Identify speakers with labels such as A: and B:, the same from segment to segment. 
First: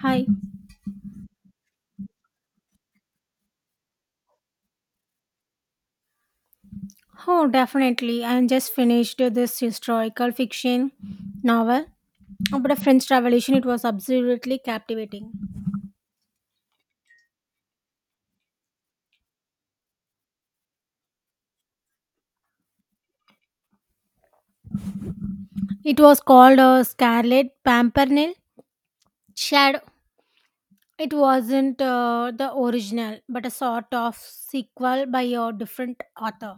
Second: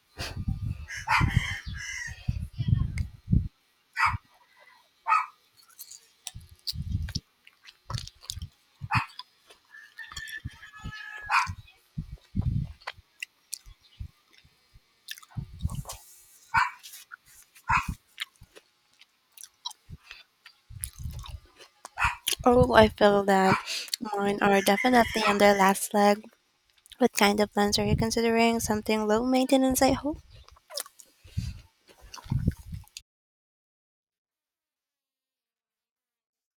A: Hi. Oh, definitely. I just finished this historical fiction novel about a French Revolution. It was absolutely captivating.
B: Oh, I feel that. Mine are definitely on their last
A: It was
B: leg.
A: called
B: What kind
A: Scarlet
B: of plants are you
A: Pimpernel
B: considering? Something low
A: Shadow.
B: maintenance, I hope.
A: It wasn't the original, but a sort of sequel by a different author.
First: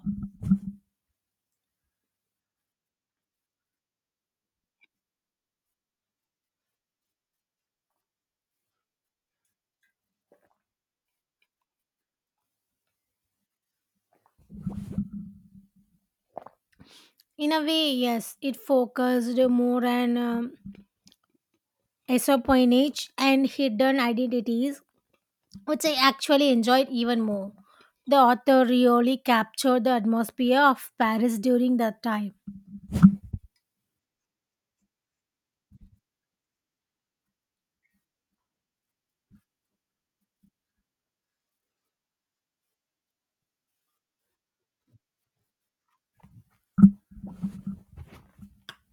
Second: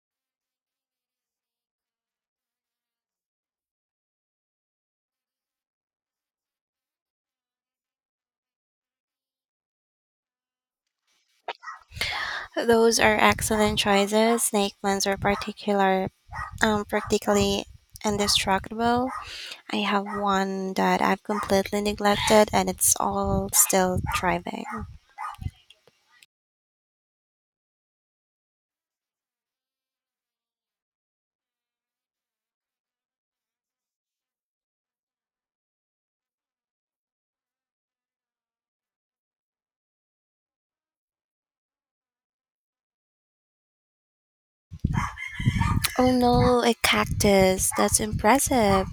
B: Those are excellent choices. Snake plants are particular, um,
A: In a
B: particularly
A: way, yes, it
B: indestructible.
A: focused
B: I
A: more
B: have
A: on
B: one that I've completely neglected, and it's
A: esopionage and
B: all
A: hidden
B: still thriving.
A: identities which I actually enjoyed even more. The author really captured the atmosphere of Paris during that time.
B: Oh no, a cactus! That's impressive.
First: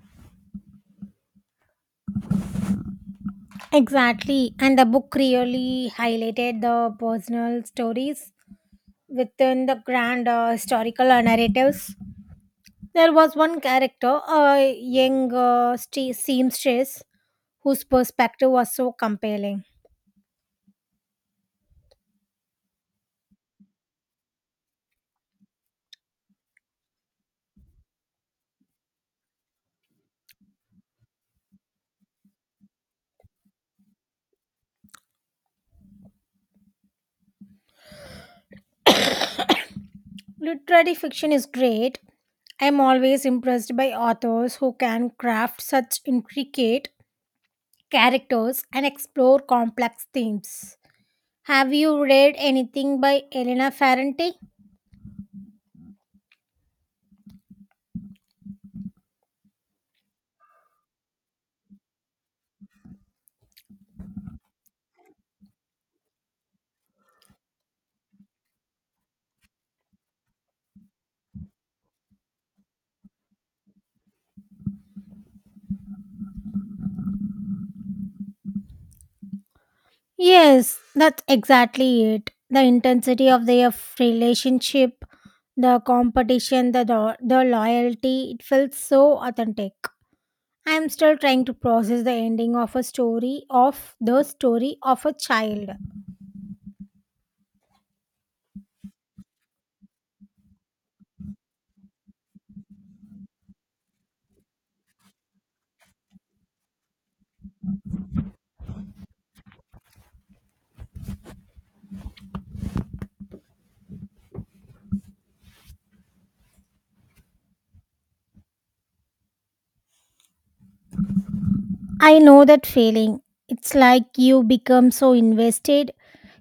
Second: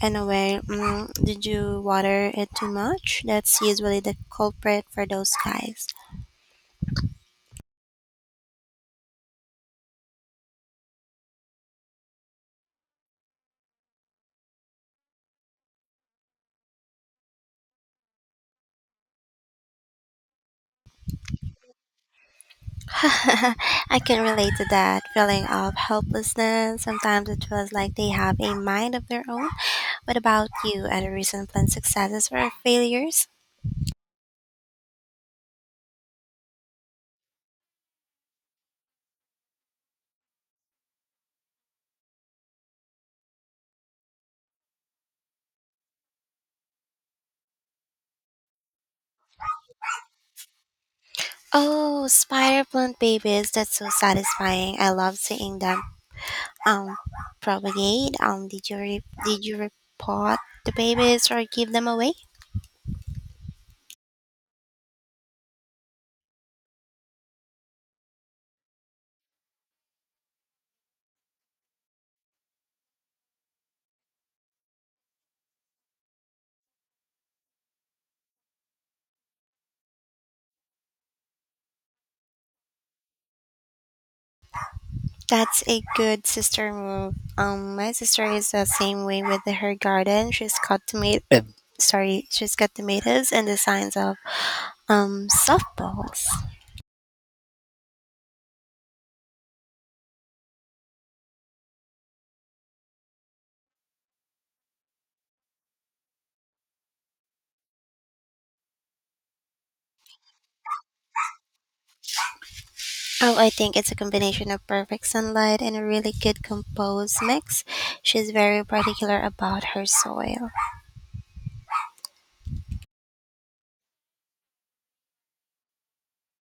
B: Anyway, did you water it too much? That's usually the
A: Exactly, and the
B: culprit for
A: book
B: those guys.
A: really highlighted the personal stories within the grand historical narratives. There was one character, a young seamstress, whose perspective was so compelling.
B: I can relate to that feeling of helplessness. Sometimes it feels like they have a mind of their own. What about you? Any recent plant successes or failures?
A: Literary fiction is great. I am always impressed by authors who can craft such intricate characters and explore complex themes. Have you
B: Oh,
A: read
B: spider plant
A: anything by
B: babies.
A: Elena
B: That's so
A: Ferrante?
B: satisfying. I love seeing them um propagate. Did you repot the babies or give them away?
A: Yes, that's exactly it. The intensity of their relationship,
B: That's
A: the
B: a good
A: competition,
B: sister
A: the,
B: move.
A: do- the
B: My sister
A: loyalty, it
B: is the
A: felt
B: same
A: so
B: way with
A: authentic.
B: her garden. She's got
A: I'm still
B: tomato.
A: trying to process the
B: Sorry, she's
A: ending
B: got
A: of a
B: tomatoes
A: story
B: and the
A: of
B: signs of
A: a child.
B: Softballs. Oh, I think it's a combination of perfect sunlight and a really good compost mix. She's very particular about her soil.
A: I know that feeling. It's like you become so invested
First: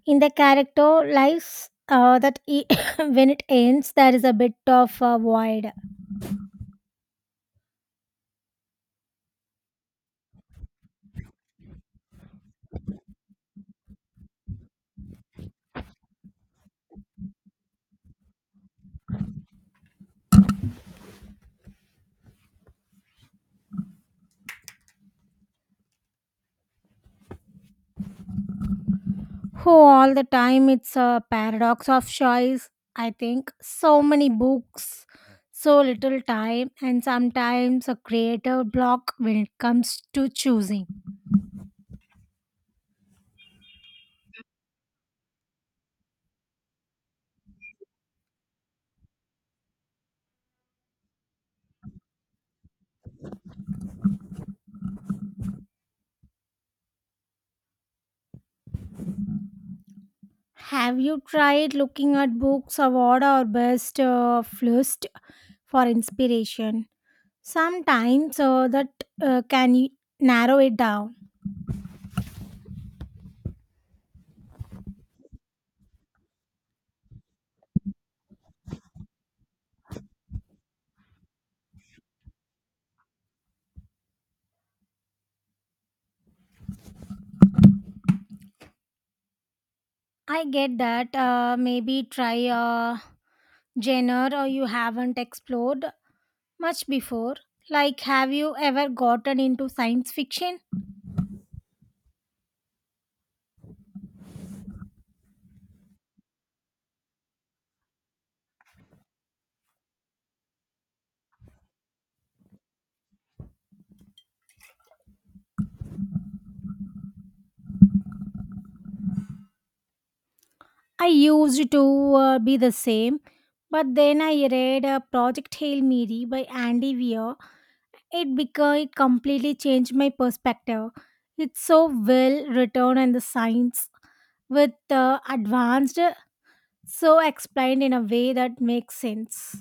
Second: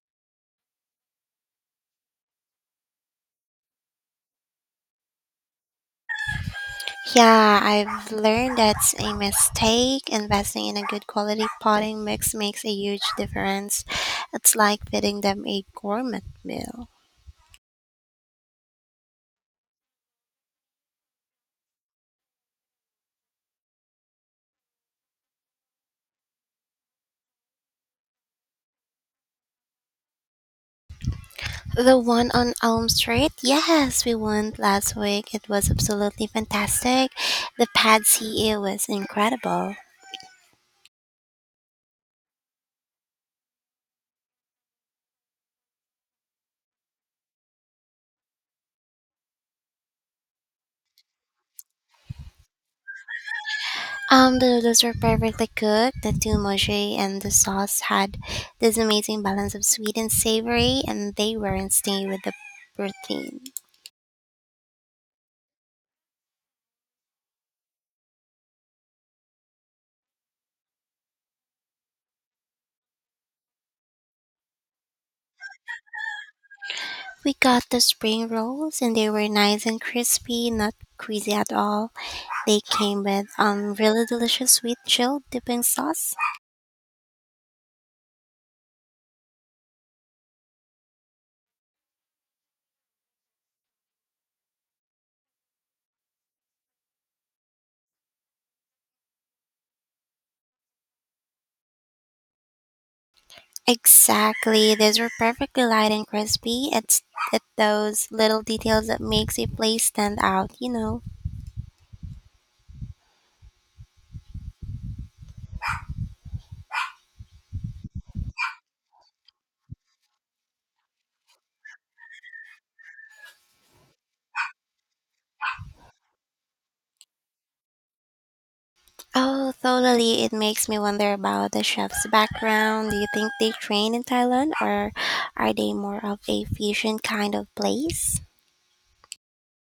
A: in the character lives when it ends, there is a bit of a void.
B: Yeah, I've learned that's a mistake. Investing in a good quality potting mix makes a huge difference. It's like feeding them a gourmet meal.
A: Oh, all the time it's a paradox
B: The
A: of
B: one on
A: choice.
B: Elm
A: I
B: Street?
A: think so
B: Yes, we
A: many
B: went last
A: books,
B: week. It was
A: so little
B: absolutely
A: time, and
B: fantastic. The
A: sometimes a
B: pad CEO
A: creative
B: was
A: block when it
B: incredible.
A: comes to choosing.
B: The noodles were perfectly cooked. The mochi and the sauce had this amazing balance of sweet and savory,
A: Have
B: and
A: you
B: they were in
A: tried
B: staying
A: looking
B: with the
A: at books of order
B: protein.
A: or best list for inspiration? Sometimes that can y- Narrow it down.
B: We got the spring rolls, and they were nice and crispy, not greasy at all. They came with really delicious sweet chilled dipping sauce.
A: I get that. Maybe try a genre or you haven't explored much before. Like, have you ever gotten into science fiction?
B: Exactly, these were perfectly light and crispy. It's those little details that makes a place stand out.
A: I used to be the same, but then I read Project Hail Mary by Andy Weir. It completely
B: Oh,
A: changed my
B: totally. It makes me
A: perspective.
B: wonder about
A: It's
B: the
A: so
B: chef's
A: well
B: background. Do
A: written
B: you
A: and the
B: think they
A: science
B: train in Thailand
A: with
B: or are they
A: advanced
B: more of a fusion
A: so
B: kind of
A: explained in a
B: place?
A: way that makes sense.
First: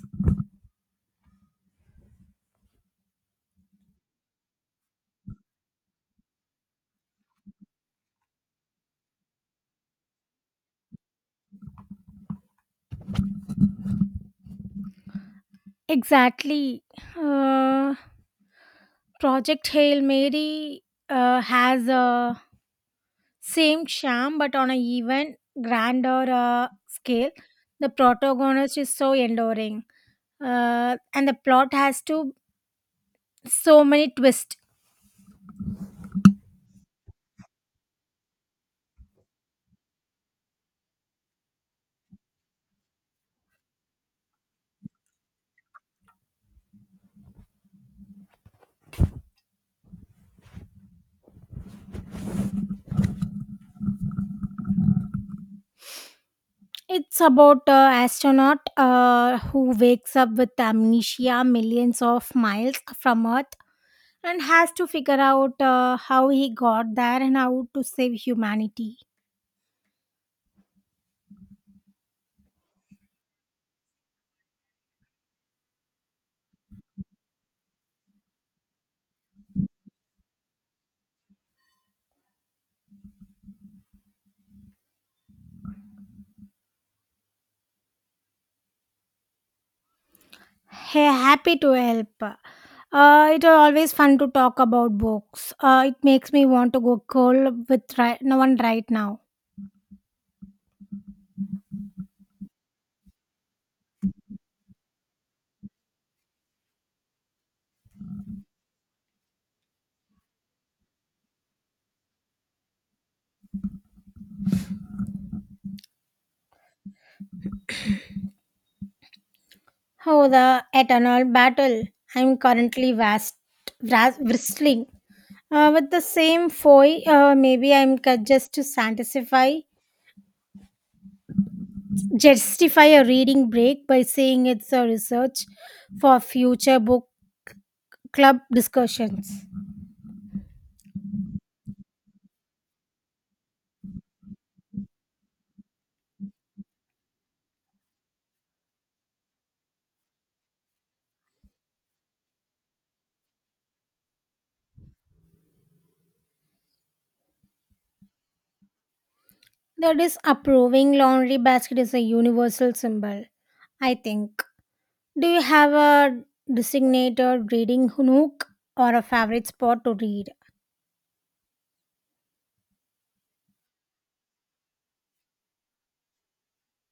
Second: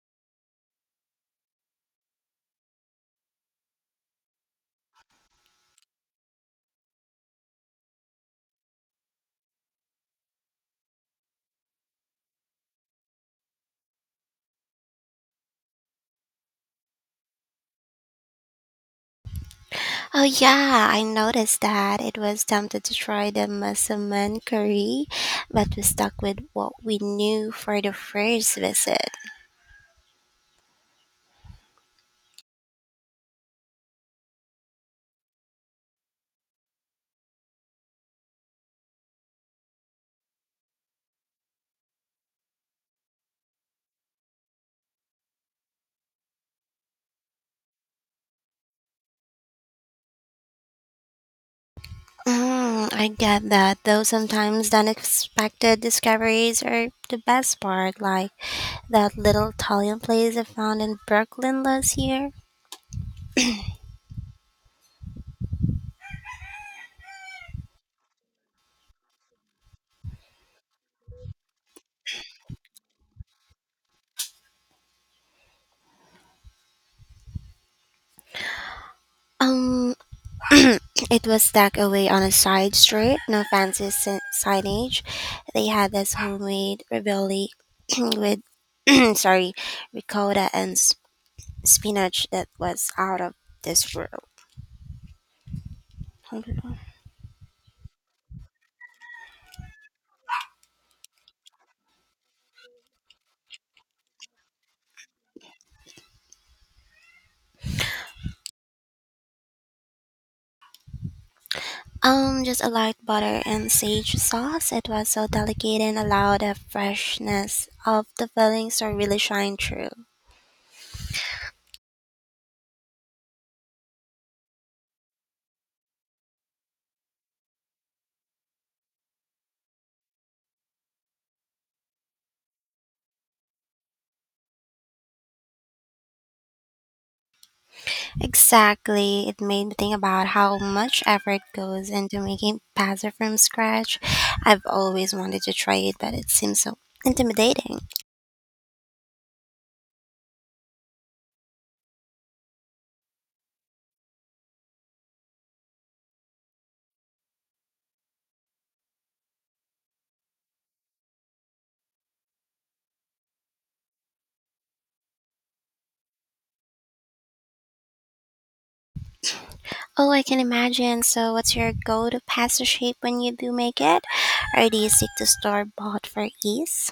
A: Exactly. Uh, Project Hail
B: Oh,
A: Mary
B: yeah, I noticed
A: has
B: that. It
A: a
B: was tempted to try the
A: same sham,
B: Masaman
A: but on a
B: curry,
A: even
B: but we stuck
A: grander
B: with what we
A: scale.
B: knew for
A: The
B: the first
A: protagonist is
B: visit.
A: so enduring, and the plot has to so many twists.
B: I get that, though sometimes the unexpected discoveries are
A: It's
B: the best
A: about an
B: part, like
A: astronaut
B: that little
A: who
B: Italian
A: wakes up
B: place I
A: with
B: found in
A: amnesia
B: Brooklyn last
A: millions
B: year.
A: of miles from Earth and has to figure out how he got there and how to save humanity.
B: Um, it was tucked away on a side street, no fancy signage. They had this homemade ravioli with, sorry, ricotta and
A: He happy to help.
B: spinach that was out of
A: It is always
B: this
A: fun to
B: world.
A: talk about books. It makes me want to go cold with no one right now.
B: Just a light butter and sage sauce. It was so delicate and allowed the freshness of the fillings to really shine through.
A: Oh, the eternal battle! I'm currently vast, vras- Wrestling with the same foe. Maybe I'm ca- just to satisfy Justify a reading break by saying it's a research for future book club
B: Exactly. It
A: discussions.
B: made me think about how much effort goes into making pasta from scratch. I've always wanted to try it, but it seems so intimidating.
A: That is approving laundry basket is a universal symbol, I think. Do you have a designated reading nook or a favorite spot to
B: Oh, I
A: read?
B: can imagine. So, what's your go to pasta shape when you do make it? Or do you stick to store bought for ease?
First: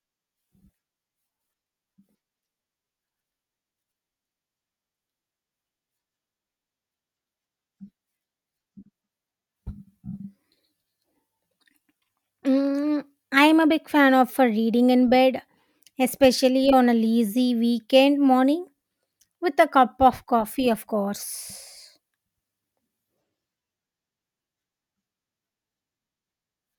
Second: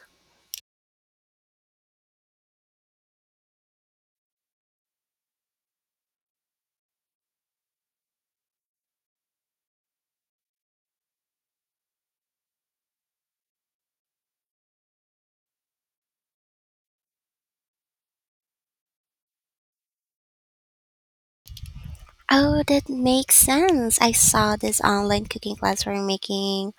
A: Mm, I am a big fan of reading in bed, especially on a lazy weekend morning with a cup of coffee, of course.
B: Oh, that makes sense. I saw this online cooking class for making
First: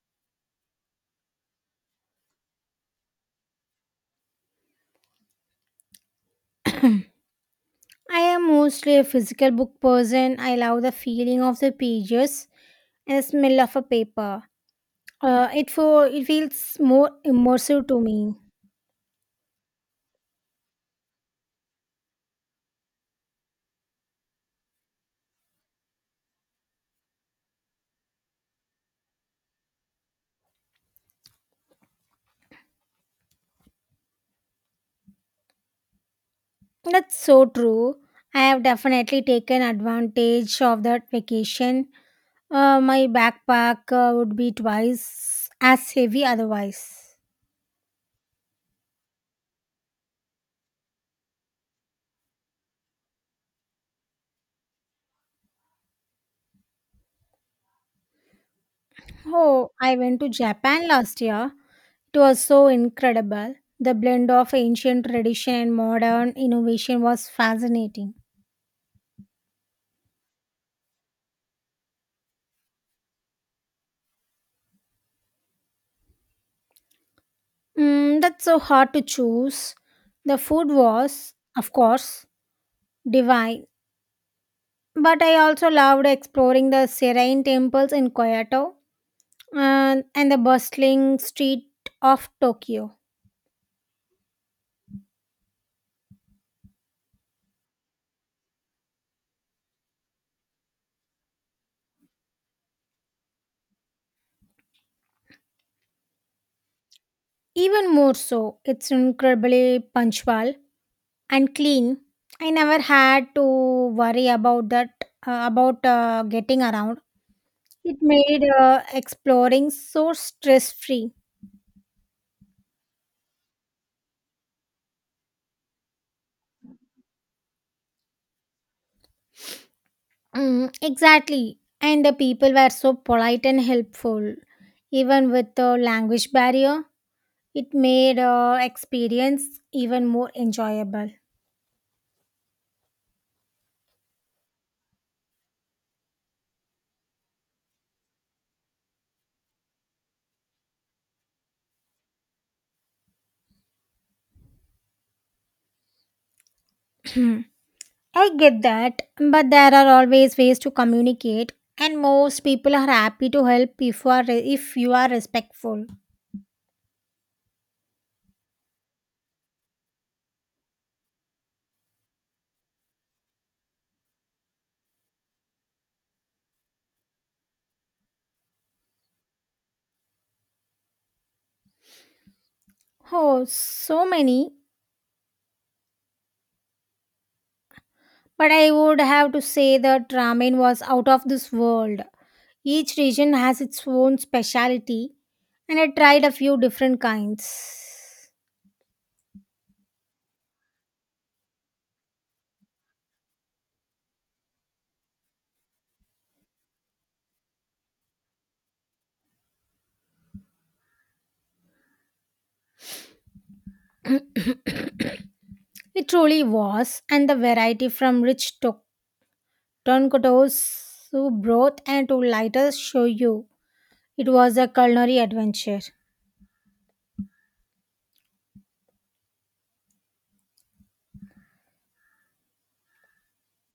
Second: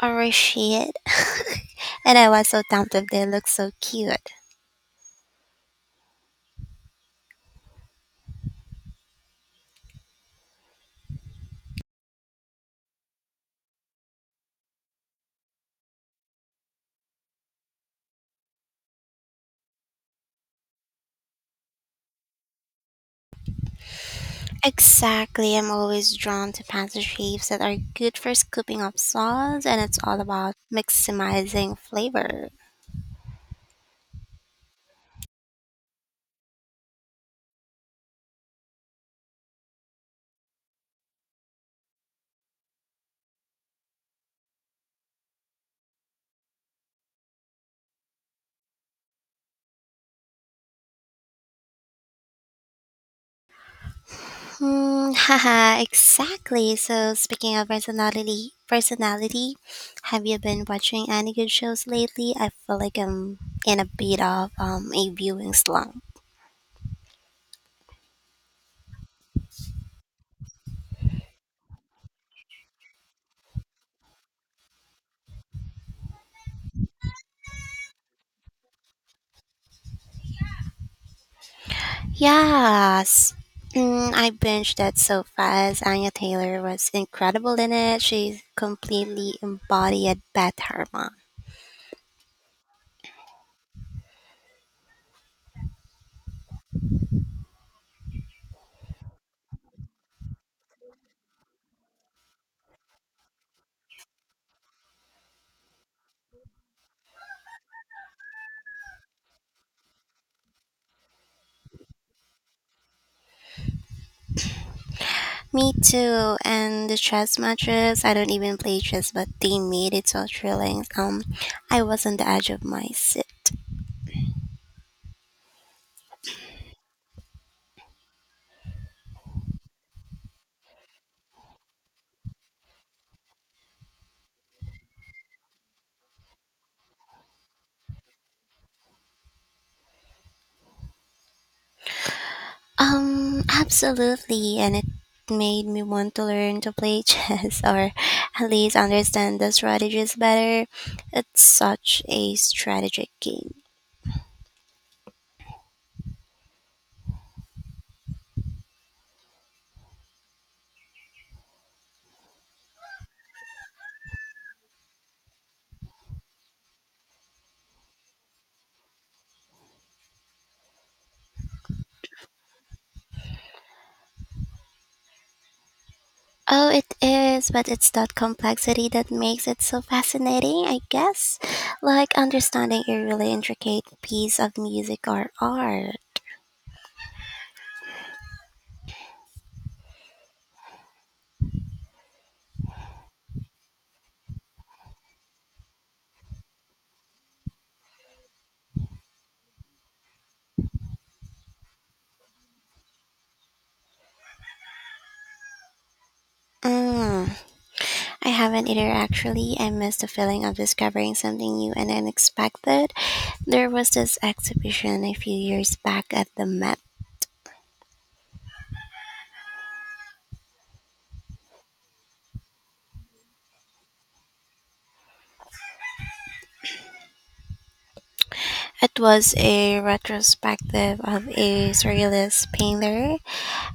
B: orachid, and I was so tempted. They look so cute.
A: I am mostly a physical book person. I love the feeling of the pages and the smell of a paper. It feels more immersive to me.
B: Exactly. I'm always drawn to pasta shapes that are good for scooping up sauce and it's all about maximizing flavor.
A: That's so true. I have definitely taken advantage of that vacation. My backpack would be twice as heavy otherwise.
B: Hmm, haha, exactly. So speaking of personality,
A: Oh, I went
B: have
A: to
B: you been
A: Japan
B: watching
A: last
B: any good
A: year.
B: shows
A: It
B: lately?
A: was
B: I
A: so
B: feel like I'm
A: incredible.
B: in a
A: The
B: bit
A: blend
B: of
A: of ancient
B: a viewing
A: tradition and
B: slump.
A: modern innovation was fascinating. Mm, that's so hard to choose. The food was, of course,
B: Yes.
A: divine.
B: I binged that
A: But
B: so
A: I also
B: fast.
A: loved
B: Anya Taylor
A: exploring the
B: was
A: serene
B: incredible in
A: temples
B: it.
A: in
B: She
A: Kyoto
B: completely
A: and,
B: embodied
A: and the
B: Beth Harmon.
A: bustling street of Tokyo. Even more so, it's incredibly punctual and clean. I never had to worry about that,
B: Me
A: about
B: too.
A: getting
B: And the
A: around.
B: chess
A: It
B: matches, I don't
A: made
B: even play chess, but they
A: exploring
B: made it
A: so
B: so
A: stress
B: thrilling.
A: free.
B: I was on the edge of my seat.
A: Mm, exactly, and the people were so polite and helpful, even with the language barrier. It made experience even more enjoyable.
B: Absolutely. And it made me want to learn to play chess or at least understand the strategies better. It's such a strategic game.
A: I get that, but there are always ways to communicate, and most people are happy to help if you are respectful.
B: Oh, it is, but it's that complexity that makes it so fascinating, I guess. Like understanding a really
A: Oh,
B: intricate
A: so
B: piece
A: many.
B: of music or art.
A: But I would have to say that ramen was out of this world. Each region has its own specialty, and I tried a few different kinds.
B: Mm. I haven't either, actually. I miss the feeling of discovering something new and unexpected. There was this exhibition a few years
A: It
B: back at
A: truly
B: the Met.
A: was, and the variety from rich Tonkotsu broth and two lighter shoyu. It was a culinary adventure.
B: It was a retrospective of a surrealist painter.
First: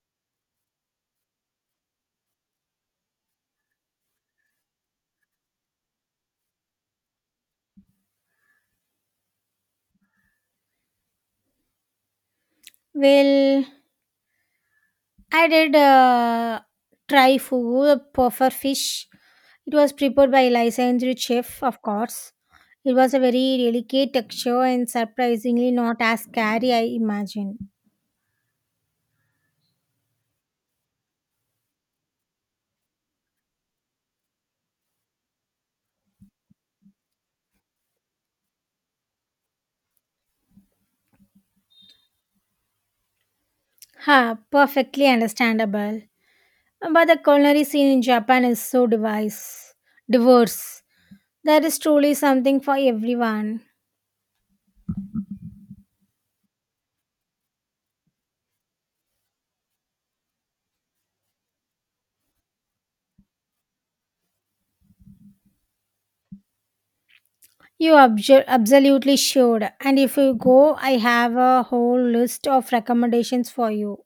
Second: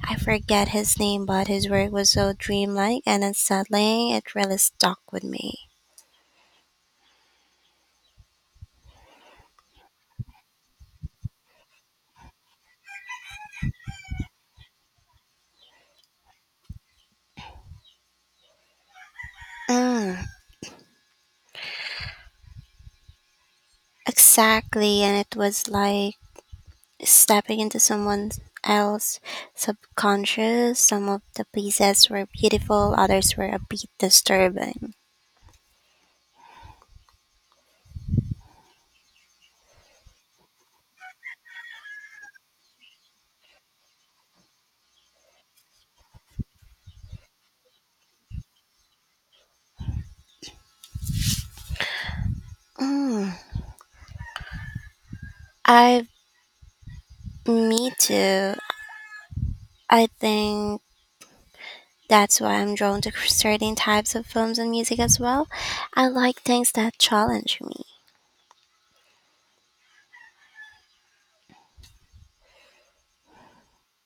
B: I forget his name, but his work was so dreamlike and unsettling, it really stuck with me.
A: Well, I did try food the puffer fish. It was
B: Mm,
A: prepared by licensed chef, of course. It was a very delicate texture and
B: exactly, and it was
A: surprisingly not
B: like
A: as scary I imagine.
B: stepping into someone else's subconscious, some of the pieces were beautiful, others were a bit disturbing.
A: Ha, perfectly understandable. But the culinary scene in Japan is so diverse. There is truly something for
B: Mm,
A: everyone.
B: I, me too. I think that's why I'm drawn to certain types of films and music as well. I like things that challenge me.
A: Absolutely should. And if you go, I have a whole list of recommendations for you.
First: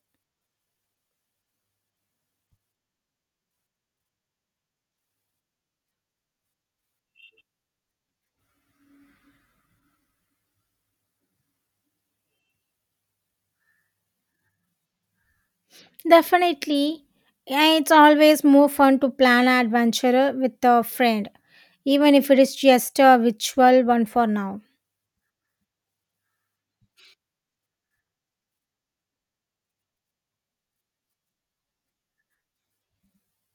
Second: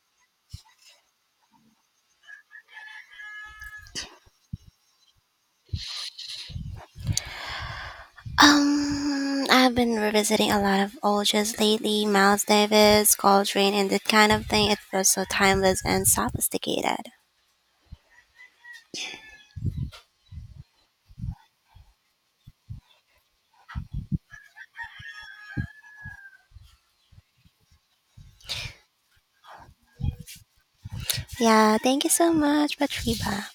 B: I've been revisiting a lot of old jazz lately, Miles Davis, Coltrane, and that kind of thing. It feels so timeless and
A: Definitely.
B: sophisticated.
A: Yeah, it's always more fun to plan an adventure with a friend, even if it is just a virtual one for now.
B: Yeah, thank you so much, Patriba.